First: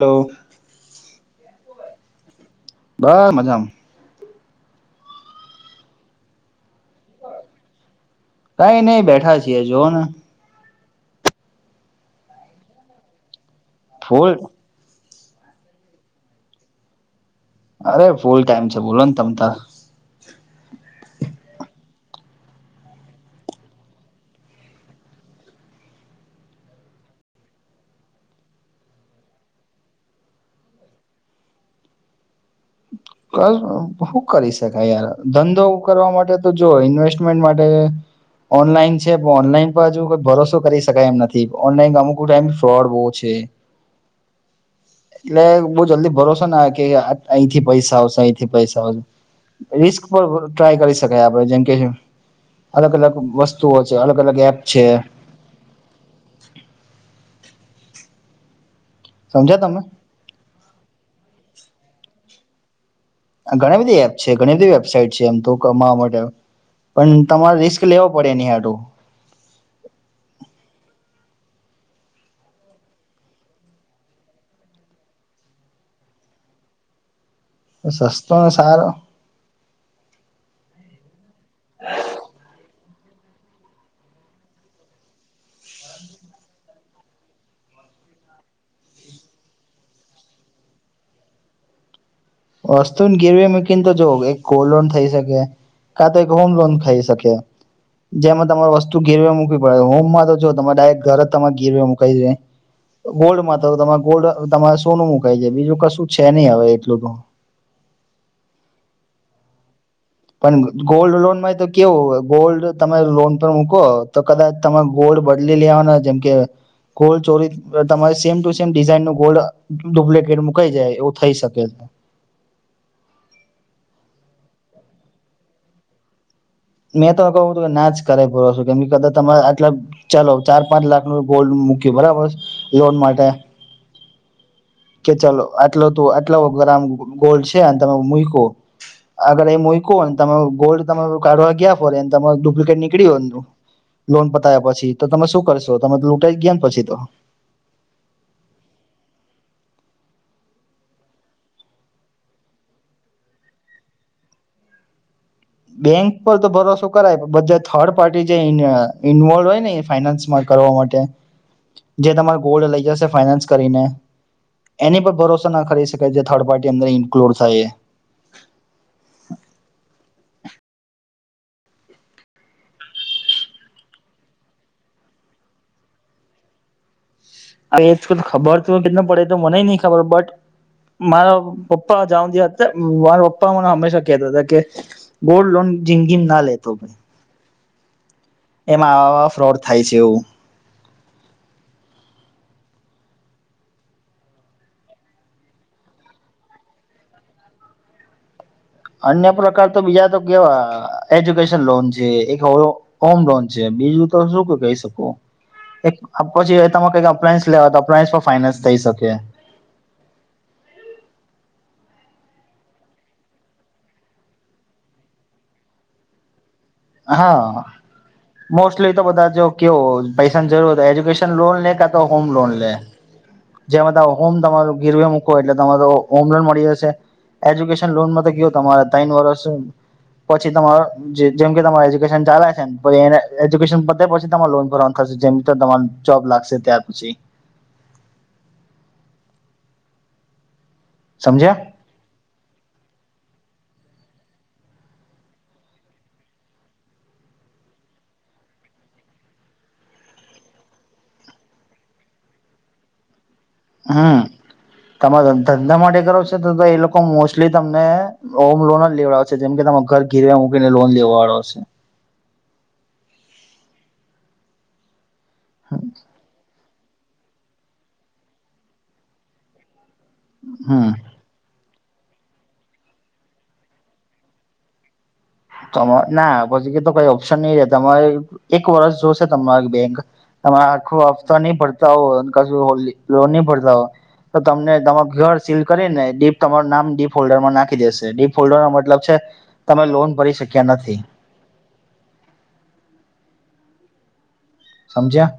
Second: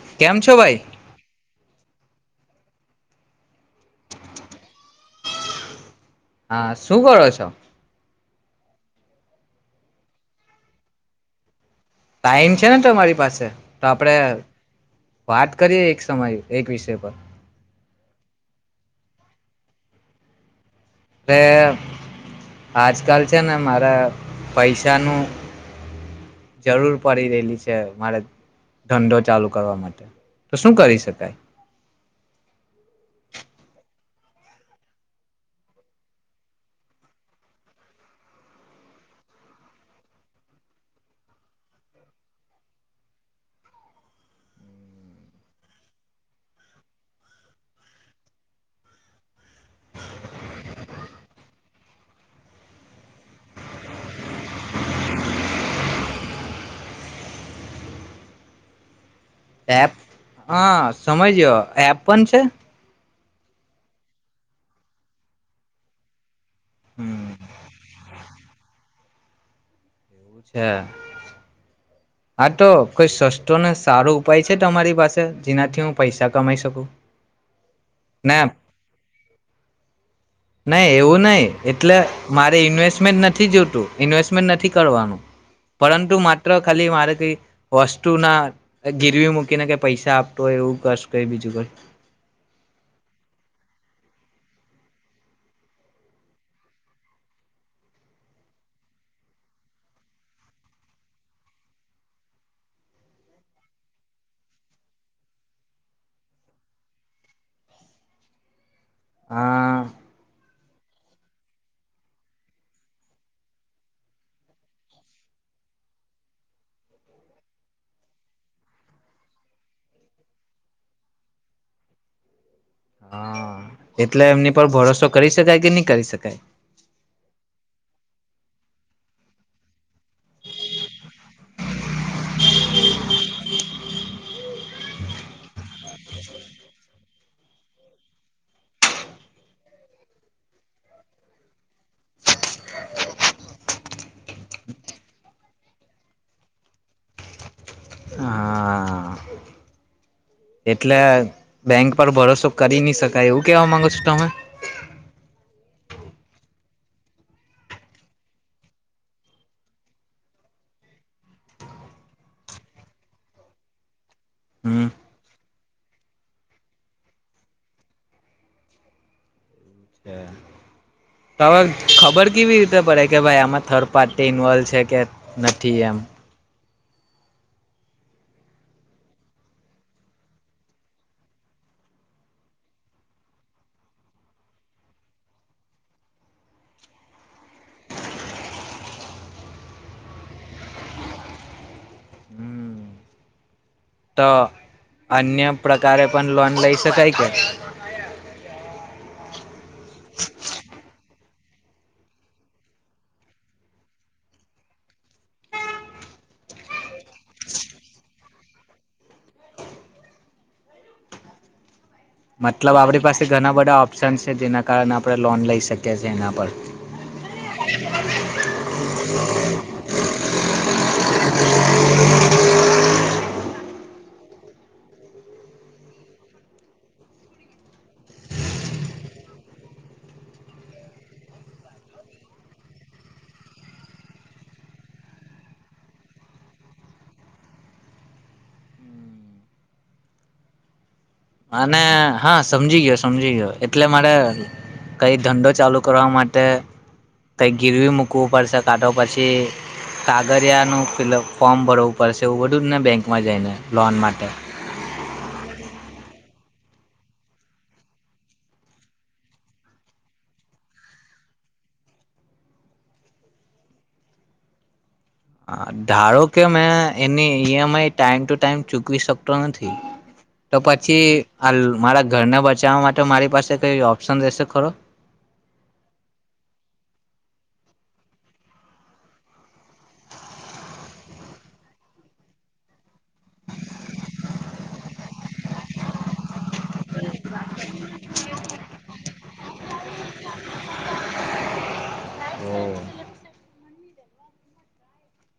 Hello કેમ છો ભાઈ? બ મજામાં. હા શું કરો છો? કઈ નઈ બેઠા છીએ જોઓ ને. ટાઈમ છે ને તમારી પાસે? તો આપણેે ફૂલ વાત કરીએ એક સમય એક વિષય પર અરે ફૂલ ટાઈમ છે બોલો ને તમ તો અ આજકાલ છે ને મારે પૈસાનું જરૂર પડી રહેલી છે મારે ધંધો ચાલુ કરવા માટે તો શું કરી શકાય? શું કરી શકાય યાર ધંધો કરવા માટે તો જો ઇન્વેસ્ટમેન્ટ માટે ઓનલાઈન છે પણ ઓનલાઈન પર હજુઈ ભરોસો કરી શકાય એમ નથી ઓનલાઈન અમુક ટાઈમ ફ્રોડ બહુ છે એટલે બહ જલ્દી ભરોસો ના કે અહીંથી પૈસા હીથી પૈસા રિસ્ ટ્રાય કરી શકાય આપે જેમ કે અલગ અલગ વસ્તુઓ છે અલગ અલગ એપ છે. સમજ્યા તમે એ હ સમજ્યો. એપ પણ છે. ઘણી બધી એપ છે ઘણી બધી વેબસાાઈટ છે એમ તો કમાવા માટે પણ તમારે રિસ્ક લેવો પડે નહ આટું. એવું છે, આ તો કોઈ સસ્તો ને સારો ઉપાય છે તમારી પાસે જેનાથી હું પૈસા કમાઈ શકું? સસ્તો ને સારો. નહી એવું નહી. એટલે મારે ઇન્વેસ્ટ નથી જોતું ઇન્વેસ્ટમેન્ટ નથી કરવાનું, પરંતુ માત્ર ખાલી મારે કઈ વસ્તુ ના ગીરવી મૂકીનેઈ પૈસા આપતો હોય એવું કશ ક બીજું કઈ. વસ્તુને ગીરવી મૂકીને તો જો એક ગોલ્ડ લોન થઈ શકે, કા તો એક હોમ લોન ખઈ શકે, જેમાં તમારે વસ્તુ ગેરવે મૂકી પડે હોમમાં તો જોરે ડાયરેક્ટ ઘરે જરે ગીરવે મુકાય છે ગોલ્ડમાં તો ગોલ્ડ તમારે શું નું મુકાય છેાય બીજું કશું છે નહી હવે એટલું તો. હા પણ ગોલ્ડ લોનમાં તો કેવું ગોલ્ડ તમે લોન પર મૂકો તો કદાચ તમે ગોલ્ડ બદલી લેવાના જેમ કે, ગોલ્ડ ચોરી તમારે સેમ ટુ સેમ ડિઝઇન નું ગોલ્ડ ડુપ્લિકેટ મુકાઈ જાય એવું થઈ શકે છે. હા એટલે એમની પર ભરોસો કરી શકાય કે નહી કરી શકાય? મેં તો કહું કે ના જ કરે પૂરો છું કે કદાચ તમારે આટલા ચાલો ચાર પાંચ લાખ ન ગોલ્ડ મૂક બરાબર, લોન માટે. કે ચાલો આટલો ત આટલો ગરમ ગોલ્ડ છે તમે મકો, આગર એ મકોને તમે ગોલ્ડ તમે કાઢવા ગયા ફોને તમા ડુપ્લકેેટ નીકળી હો, લોન પતાવ્યા પછી તો તમે શું કરશો તમે લૂંટાઈ ગયા ને પછી તો. હા એટલે બેંક પર ભરોસો કરી નહી શકાય એવું કેવા માંગો છો તમે? બેંક પર તો ભરોસો કરાય બધા થર્ડ પાર્ટી જે ઇન્વોલ્વ હોય ને ફાઈનાન્સમાં કરવા માટે, જે તમારે ગોલ્ડ લઈ જશે ફાઈનાન્સ કરીને, હમ એની પર ભરોસો ના કરી શકે જે થર્ડ પાર્ટી અંદર ઇન્કલુડ થાય. તો હવે ખબર કેવી રીતે પડે કે ભાઈ આમાં થર્ડ પાર્ટી ઇન્વોલ્વ છે કે નથી એમ? એ ખબર કેટું પડે તો મને નહી ખબર બટ મારા પપ્પા જવા હતા મારા પપ્પા મને હંમેશા કેહેતો હતા કે, ગોલ્ડ લોન જિંદગી ના લેતો. એમાં આવાવા ફ્રોડ થાય છે એવું. હમ તો અન્ય પ્રકારે પણ લોન લઈ શકાય કે? અન્ય પ્રકાર તો બીજા તો કેવા એજ્યુકેશન લોન છે એક હોમ લોન છે બીજું તો શું કહી શકું, પછી ક અપ્લાયન્સ લેવા તો અપ્લાયન્સ ફાયનાન્સ થઈ શકે. મતલબ આપણી પાસે ઘણા બધા ઓપ્શન છે જેના કારણે આપણે લોન લઈ શકીએ છીએ એના પર. હા મોસ્ટલી તો બધા જો કેવો પૈસાની જરૂર હોય તો એજ્યુકેશન લોન લે કા તો હોમ લોન લે, જેમાં તારા હોમ તમાર ગીરવે મુકો એટલે તમારો હોમ લોન મળી જશે એજ્યુકેશન લોનમાં તો કેવું તમારે તન વર્ષ પછી તમારો જે જેમ કે તમારે એજ્યુકેશન ચાલે છે ને પછી એને એજ્યુકેશન પતે પછી તમારે લોન ભરવાનું થશે જેમ તો તમાર જોબ લાગશે ત્યાર પછી સમજ્યા અને હા સમજી ગયો, સમજી ગયો. એટલે મારે કંઈ ધંધો ચાલુ કરવા માટે કંઈ ગીરવી મૂકવું પડશે કાં તો પછી કાગળીયાનું ફિલઅપ ફોર્મ ભરવું પડશે એવું બધું જ ને બેંકમાં જઈને લોન હમ માટે તમે ધ ધંધા માટે કરો છો. શુ ધંધો એ લોકો મોસ્ટલી તમને હોમ લોન જ લેવડાવશે, જેમ કે તમે ઘર ગીરવે મૂકીને લોન લેવાડાવશે. અ ધારો કે મેં એની E M I time to time ચૂકવી શકતો નથી. તો હમ પછી આ લો મારા ઘરને બચાવવા માટે મારી પાસે કઈ ઓપ્શન રહેશે ખરો? હ મ ના પછી કે તો કઈ ઓપ્શન નહી રે તમારે એક વરસ જોશે તમારે બેંક, તમારે આખું હફતા નહી ભરતા હોય અને કશું લોન નહી ભરતા હો તો તમને તમાર ઘર સીલ કરી ને ડીપ તમારું નામ ડીપ ફોલ્ડર માં નાખી દેશે ડી ફોલ્ડર નો મતલબ છે. તમે લોન ભરી શક્યા નથી. સમજ્યા.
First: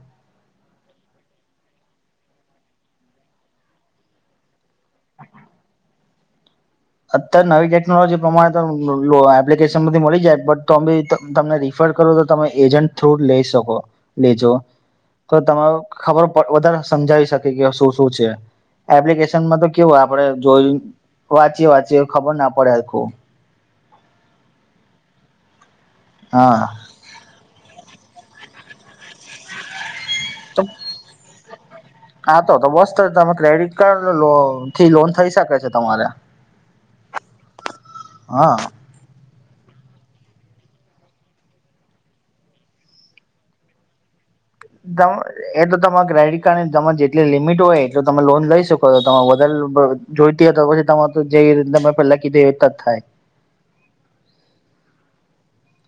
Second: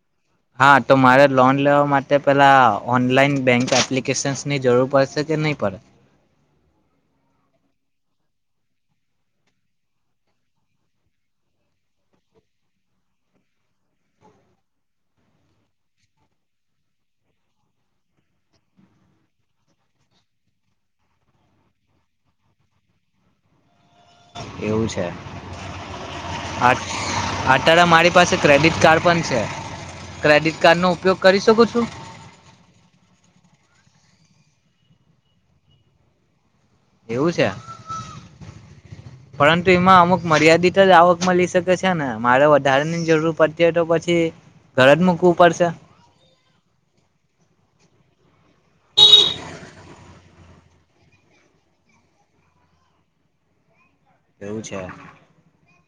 હા તો મારે લોન લેવા માટે પેલા ઓનલાઈન બેંક એપ્લિકેશન્સની જરૂર પડશે કે નહી પડે? અત્યારે નવી ટેકનોલોજી પ્રમાણે તો લો એપ્લિકેશન માંથી મળી જાય છ બટ તો બી ત તમને રીફર કરું તો તમે એજન્ટ થ્રુ જ લઈ શકો લેજો તો તમારે ખબર પ વધારે સમજાવી શકે કે શું શું છે એપ્લિકેશનમાં તો કેવું આપડે જોઇન વાત જે વાચ્યું હોય ખબર ના પડે હરખુ. એવું છે. આ હા અટારે મારી પાસે ક્રેડિટ કાર્ડ પણ છે. ક્રેડિટ તો કાર્ડનો ઉપયોગ કરી શકું છું હા તો તો બસ ત તમે ક્રેડિટ કાર્ડ લો થી લોન થઈ શકે છે તમારે એવું છે. હા પરંતુ એમાં અમુક મર્યાદિત જ આવક મલી શકે છે ને મારે વધારાની જરૂર પડતી હોય તો પછી ઘર જ મૂકવું ગણું એ પડશે તો તમારા ક્રેડિટ કાર્ડ ની તમારે જેટલી લિમિટ હોય એટલું તમે લોન લઈ શકો છો, તમારે વધારે લો જોઈતી તો પછી તમારે જેવી રીતના મેં પેલા કીધી એ રીતના જ થાય. એવું છે.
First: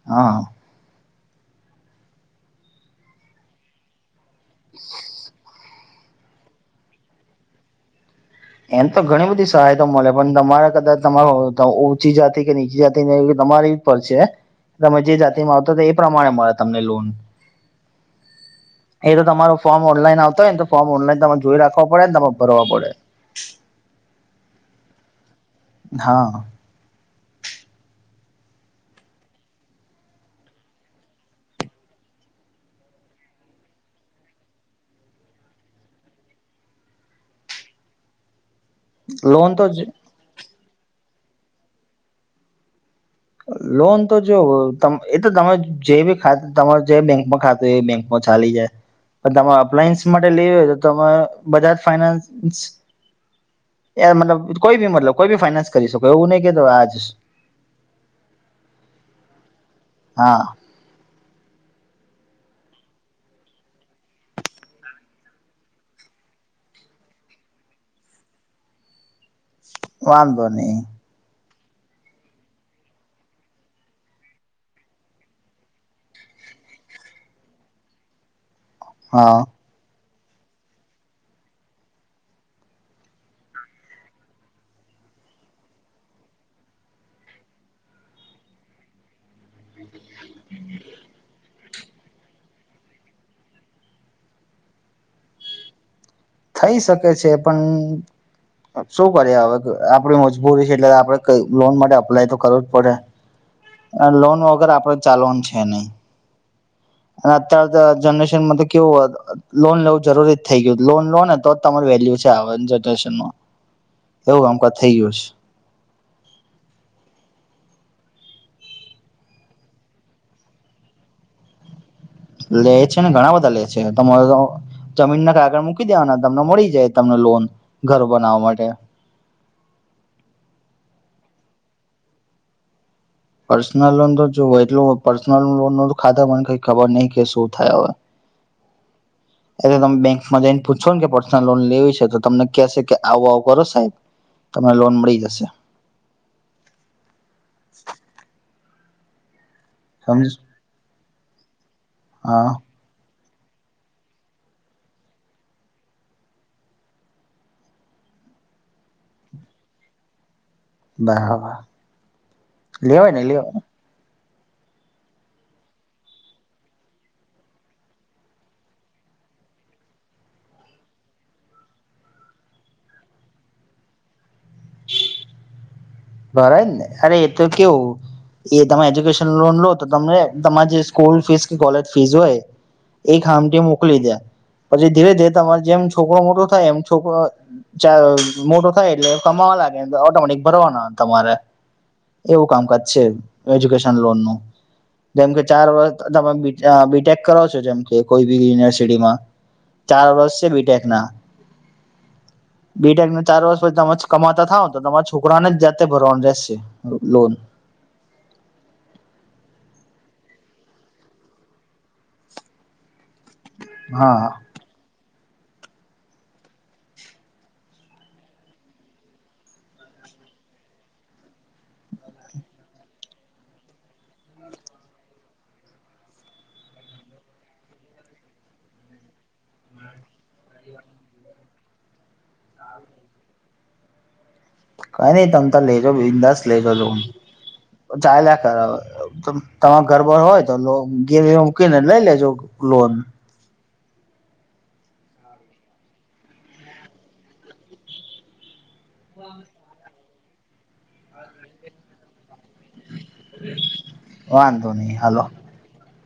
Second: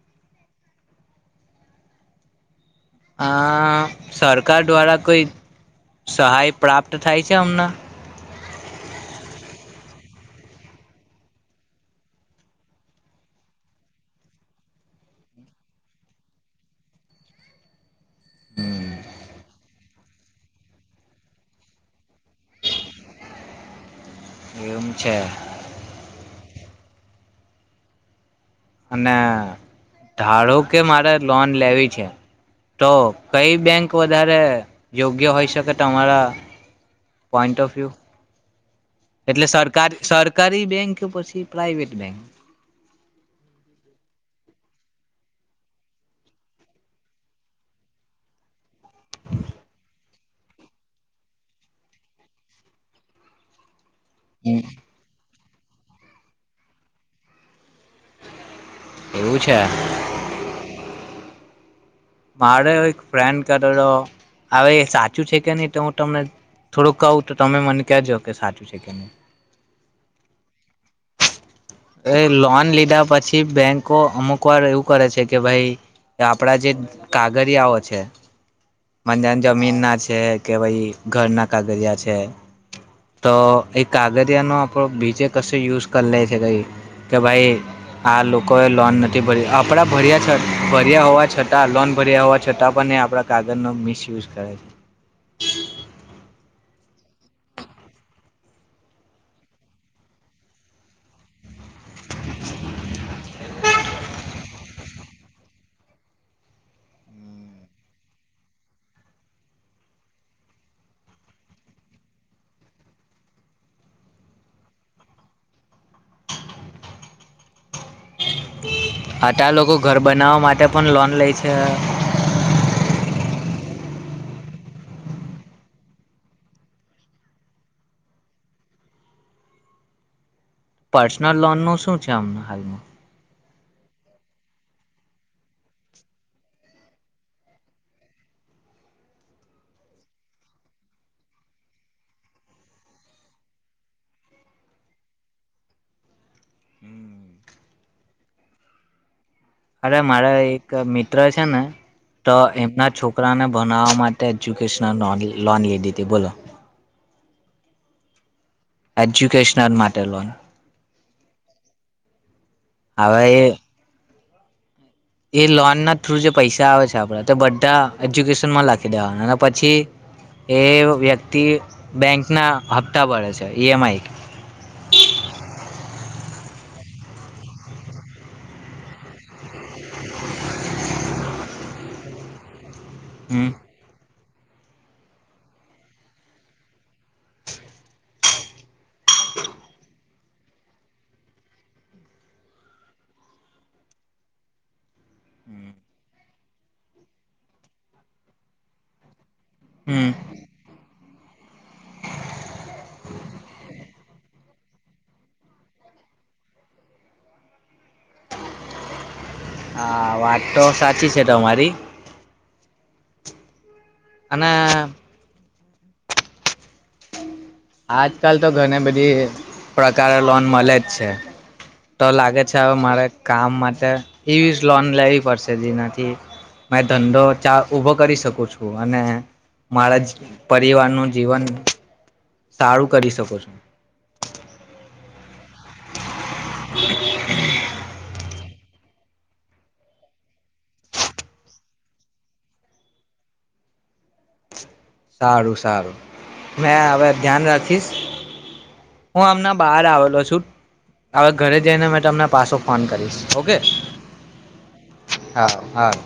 હા. આ સરકાર દ્વારા કોઈ સહાય પ્રાપ્ત થાય છે અમને એમ તો ઘણી બધી સહાયતા મળે પણ તમારે કદાચ તમારું ત ઉચી જાતિ કે નીચી જાતિ ને એવું તમારી ઉપર છે તમે જે જાતિ માં આવતા તા એ પ્રમાણે મળે તમને લોન. એ તો તમારો ફોર્મ ઓનલાઈન આવતા હોયને તો ફોમ ઓનલાઈન તમાર જોઈ રાખવા પડે ને તમારે ભરવા પડે. કેમ છે? હા અને ધારો કે મારે લોન લેવી છે તો કઈ બેંક વધારે યોગ્ય હોઈ શકે તમારા પોઈન્ટ ઓફ વ્યુ. એટલે લોન તો સરકારી-સરકારી બેંક કે પછી પ્રાઇવેટ બેંક લોન તો જ એ તો તમે જે બી ખાતું તમાર જે બેંકમાં ખાતું હોય એ બેંકમાં ચાલી જાય પણ તમારે અપ્લાયન્સ માટે લેવી હોય તો તમે બજાજ ફાઈનાન્સ એ મતલબ કોઈ બી મતલબ કોઈ બી ફાઈનાન્સ કરી શકો એવું નહી કે તો આજ એવું છે હા મારે એક ફ્રેન્ડ કરતો હતો હવે સાચું છે કે નહી તો હું તમને થોડુંક કહું તો તમે મને કહેજો કે સાચું છે કે નહી વાંધો નહી એ લોન લીધા પછી બેંકો અમુક વાર એવું કરે છે કે ભાઈ આપડા જે કાગડીયાઓ છે બજા હા જમીન ના છે જે કે ભાઈ ઘરના કાગડિયા છે તો એ કાગડિયાનો આપણો બીજે કશ યુઝ કરી લે છે કઈ કે ભાઈ આ લોકો એ લોન નથી ભર્યું આપડા ભર્યા છે ભર્યા હોવા છતાં છતાં લોન ભર્યા હોવા છતાં પણ એ આપણા કાગજ નો મિસયુઝ કરે છે થઈ શકે છે પણ શું કરીએ હવે આપણી મજબૂરી છે એટલે આપડે લોન માટે અપ્લાય તો કરવું જ પડે લોન વગેર આપડ ચાલવાનું છે નહી અને અત્યારે જનરેશનમાં તો કેવું લોન લેવું જરૂરી જ થઇ ગયું લોન લો ને તો જ તમાર વેલ્યુ છે આ જનરેશનમાં એવું આમક થઈ ગયું છે આટલા લોકો ઘર બનાવવા માટે પણ લોન લે છે લે છે ને ઘણા બધા લે છે તમારે જમીનના કાગળ મૂકી દેવાના તમને મળી જાય તમને લોન ઘર બનાવવા માટે પર્સનલ લોન ન શું છે હમણા હાલમાં પર્સનલ લોન તો જોય એટલ પર્સનલ લોન ન ખાતા મને કઈ ખબર નહ કે શું થાય હવે એટલે તમે બેંકમાં જઈને પૂછો ને કે પર્સનલ લોન લેવી છે તો તમને કેશે કે આવું આવું કરો સાહેબ તમને લોન મળી જશે હમ [inaudible] અરે સમજ મારે એક મ મિત્ર એ છેને તો હા એમના છોકરા છોકરાને ભણવા માટે એજ્યુકેશનલ લોન લીધી હતી બોલો એજ્યુકેશનલ માટે લોન બરાબર લેવાય ને હવે એ લેવા એ લોન ના થ્રુ જે પૈસા આવે છે આપણે તે બધા એજ્યુકેશનમાં લખી દેવાના અને પછી એ વ્યક્તિ બેંક ના હપ્તા ભરે છે ઈએમઆઈ [inaudible] રા ને અરે એ તો કેવું એ તમે એજ્યુકેશન લોન લો તો તમને તમારી જે સ્કૂલ ફીસ કે કોલેજ ફીસ હોય એક હમ હામટી મોકલી દે પછી ધીરે ધીરે તમારે જેમ છોકરો મોટો થાય એમ છોકરો મોટો થાય એટલે કમાવા લાગે ઓટોમેટિક ભરવાનો તમારે એવું કામકાજ છે એજ્યુકેશન લોન નું જેમ કે ચાર વર્ષ તમામે બી બીટેક કરાવો છો જેમ કે કોઈ બી યુનિવર્સિટીમાં ચાર હમ વર્ષ છે બીટેક ના બીટેક ના ચાર વર્ષ પછી તમે કમાતા થાવ તો તમારા છોકરાને જ ભરવાનું રહેશે લો લોન હા વાત તો સાચી છે તમારી હા અને આજકાલ તો ઘણી બધી પ્રકારે લોન મળે જ છે તો લાગે છે હવે મારે કામ માટે એવી લોન લેવી પડશે જેનાથી મેં ધંધો ઉઊભો કરી શકું છું અને મારા પરિવારનું જીવન સારું કરી શકો છો કઈ નહી તમ લેજો બિંદાસ લેજો લોન પર ચાર લાખ બરાબર ત તમારો ઘરબર હોય તો લોન ઘેર મૂકીને લઈ લેજો લોન સારું સારું મે હવે ધ્યાન રાખીશ હું આમના બહાર આવેલો છું હવે ઘરે જઈને મે તમને પાછો ફોન કરીશ ઓકે વાંધો નહી હાલો હારું હારું